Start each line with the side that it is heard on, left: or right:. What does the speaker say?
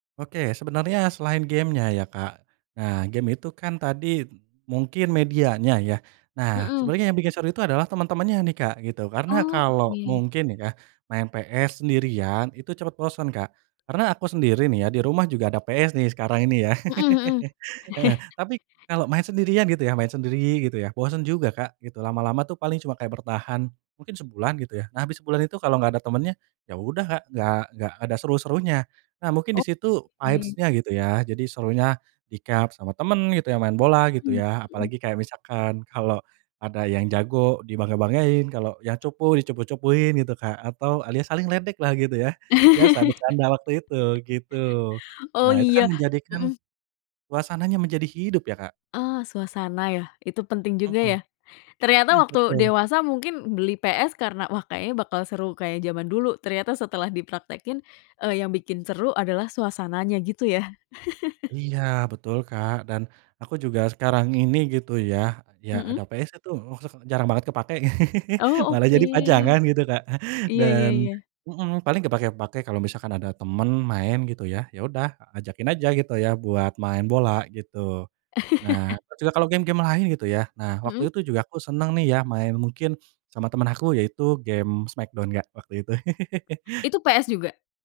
right: Oke, sebenarnya selain game-nya ya, Kak. Nah, game itu kan tadi mungkin medianya ya. Nah,
left: Mhm.
right: sebenarnya yang bikin seru itu adalah teman-temannya nih, Kak, gitu. Karena
left: Oh,
right: kalau
left: oke.
right: mungkin nih ya, main PS sendirian itu cepet bosen, Kak. Karena aku sendiri nih ya, di rumah juga ada PS nih, sekarang ini ya,
left: Mhm mhm.
right: heeh, tapi kalau main sendirian gitu ya, main sendiri gitu ya, bosen juga, Kak, lama-lama tuh paling cuma kayak bertahan mungkin sebulan gitu ya. Nah, abis sebulan itu kalau enggak ada temennya, ya udah, Kak, nggak nggak ada seru serunya. Nah, mungkin di situ
left: Oke.
right: vibes-nya gitu ya, jadi serunya dicup sama temen gitu ya, main bola gitu
left: Mhm
right: ya,
left: mhm.
right: apalagi kayak misalkan kalo ada yang jago dibangga-banggain, kalo yang cupu, dicupu-cupuin gitu, Kak, atau alias saling ledek lah gitu ya, biasa bercanda waktu itu gitu.
left: Oh
right: Nah, itu kan
left: iya,
right: menjadikan
left: mhm.
right: suasananya menjadi hidup ya, Kak.
left: Oh, suasana ya, itu penting juga ya?
right: Mhm,
left: Ternyata waktu
right: betul.
left: dewasa mungkin beli PS karena, wah kayaknya bakal seru kayak zaman dulu, ternyata setelah dipraktekin, eee, yang bikin seru adalah suasananya, gitu ya?
right: Iya betul, Kak. Dan aku juga sekarang ini gitu ya, ya ada
left: Mhm.
right: PS tuh, [unintelligible] jarang banget kepake,
left: Oh,
right: malah
left: oke.
right: jadi pajangan gitu, Kak.
left: Iya iya
right: Dan
left: iya.
right: mhm, paling kepakai-kepakai kalau misalkan ada temen main gitu ya. Ya udah ajakin aja gitu ya, buat main bola gitu. Nah, terus juga kalo game-game lain gitu ya, nah
left: Mhm.
right: waktu itu juga aku seneng nih ya, main, mungkin sama temen aku yaitu game Smackdown, Kak, waktu itu.
left: Itu PS juga?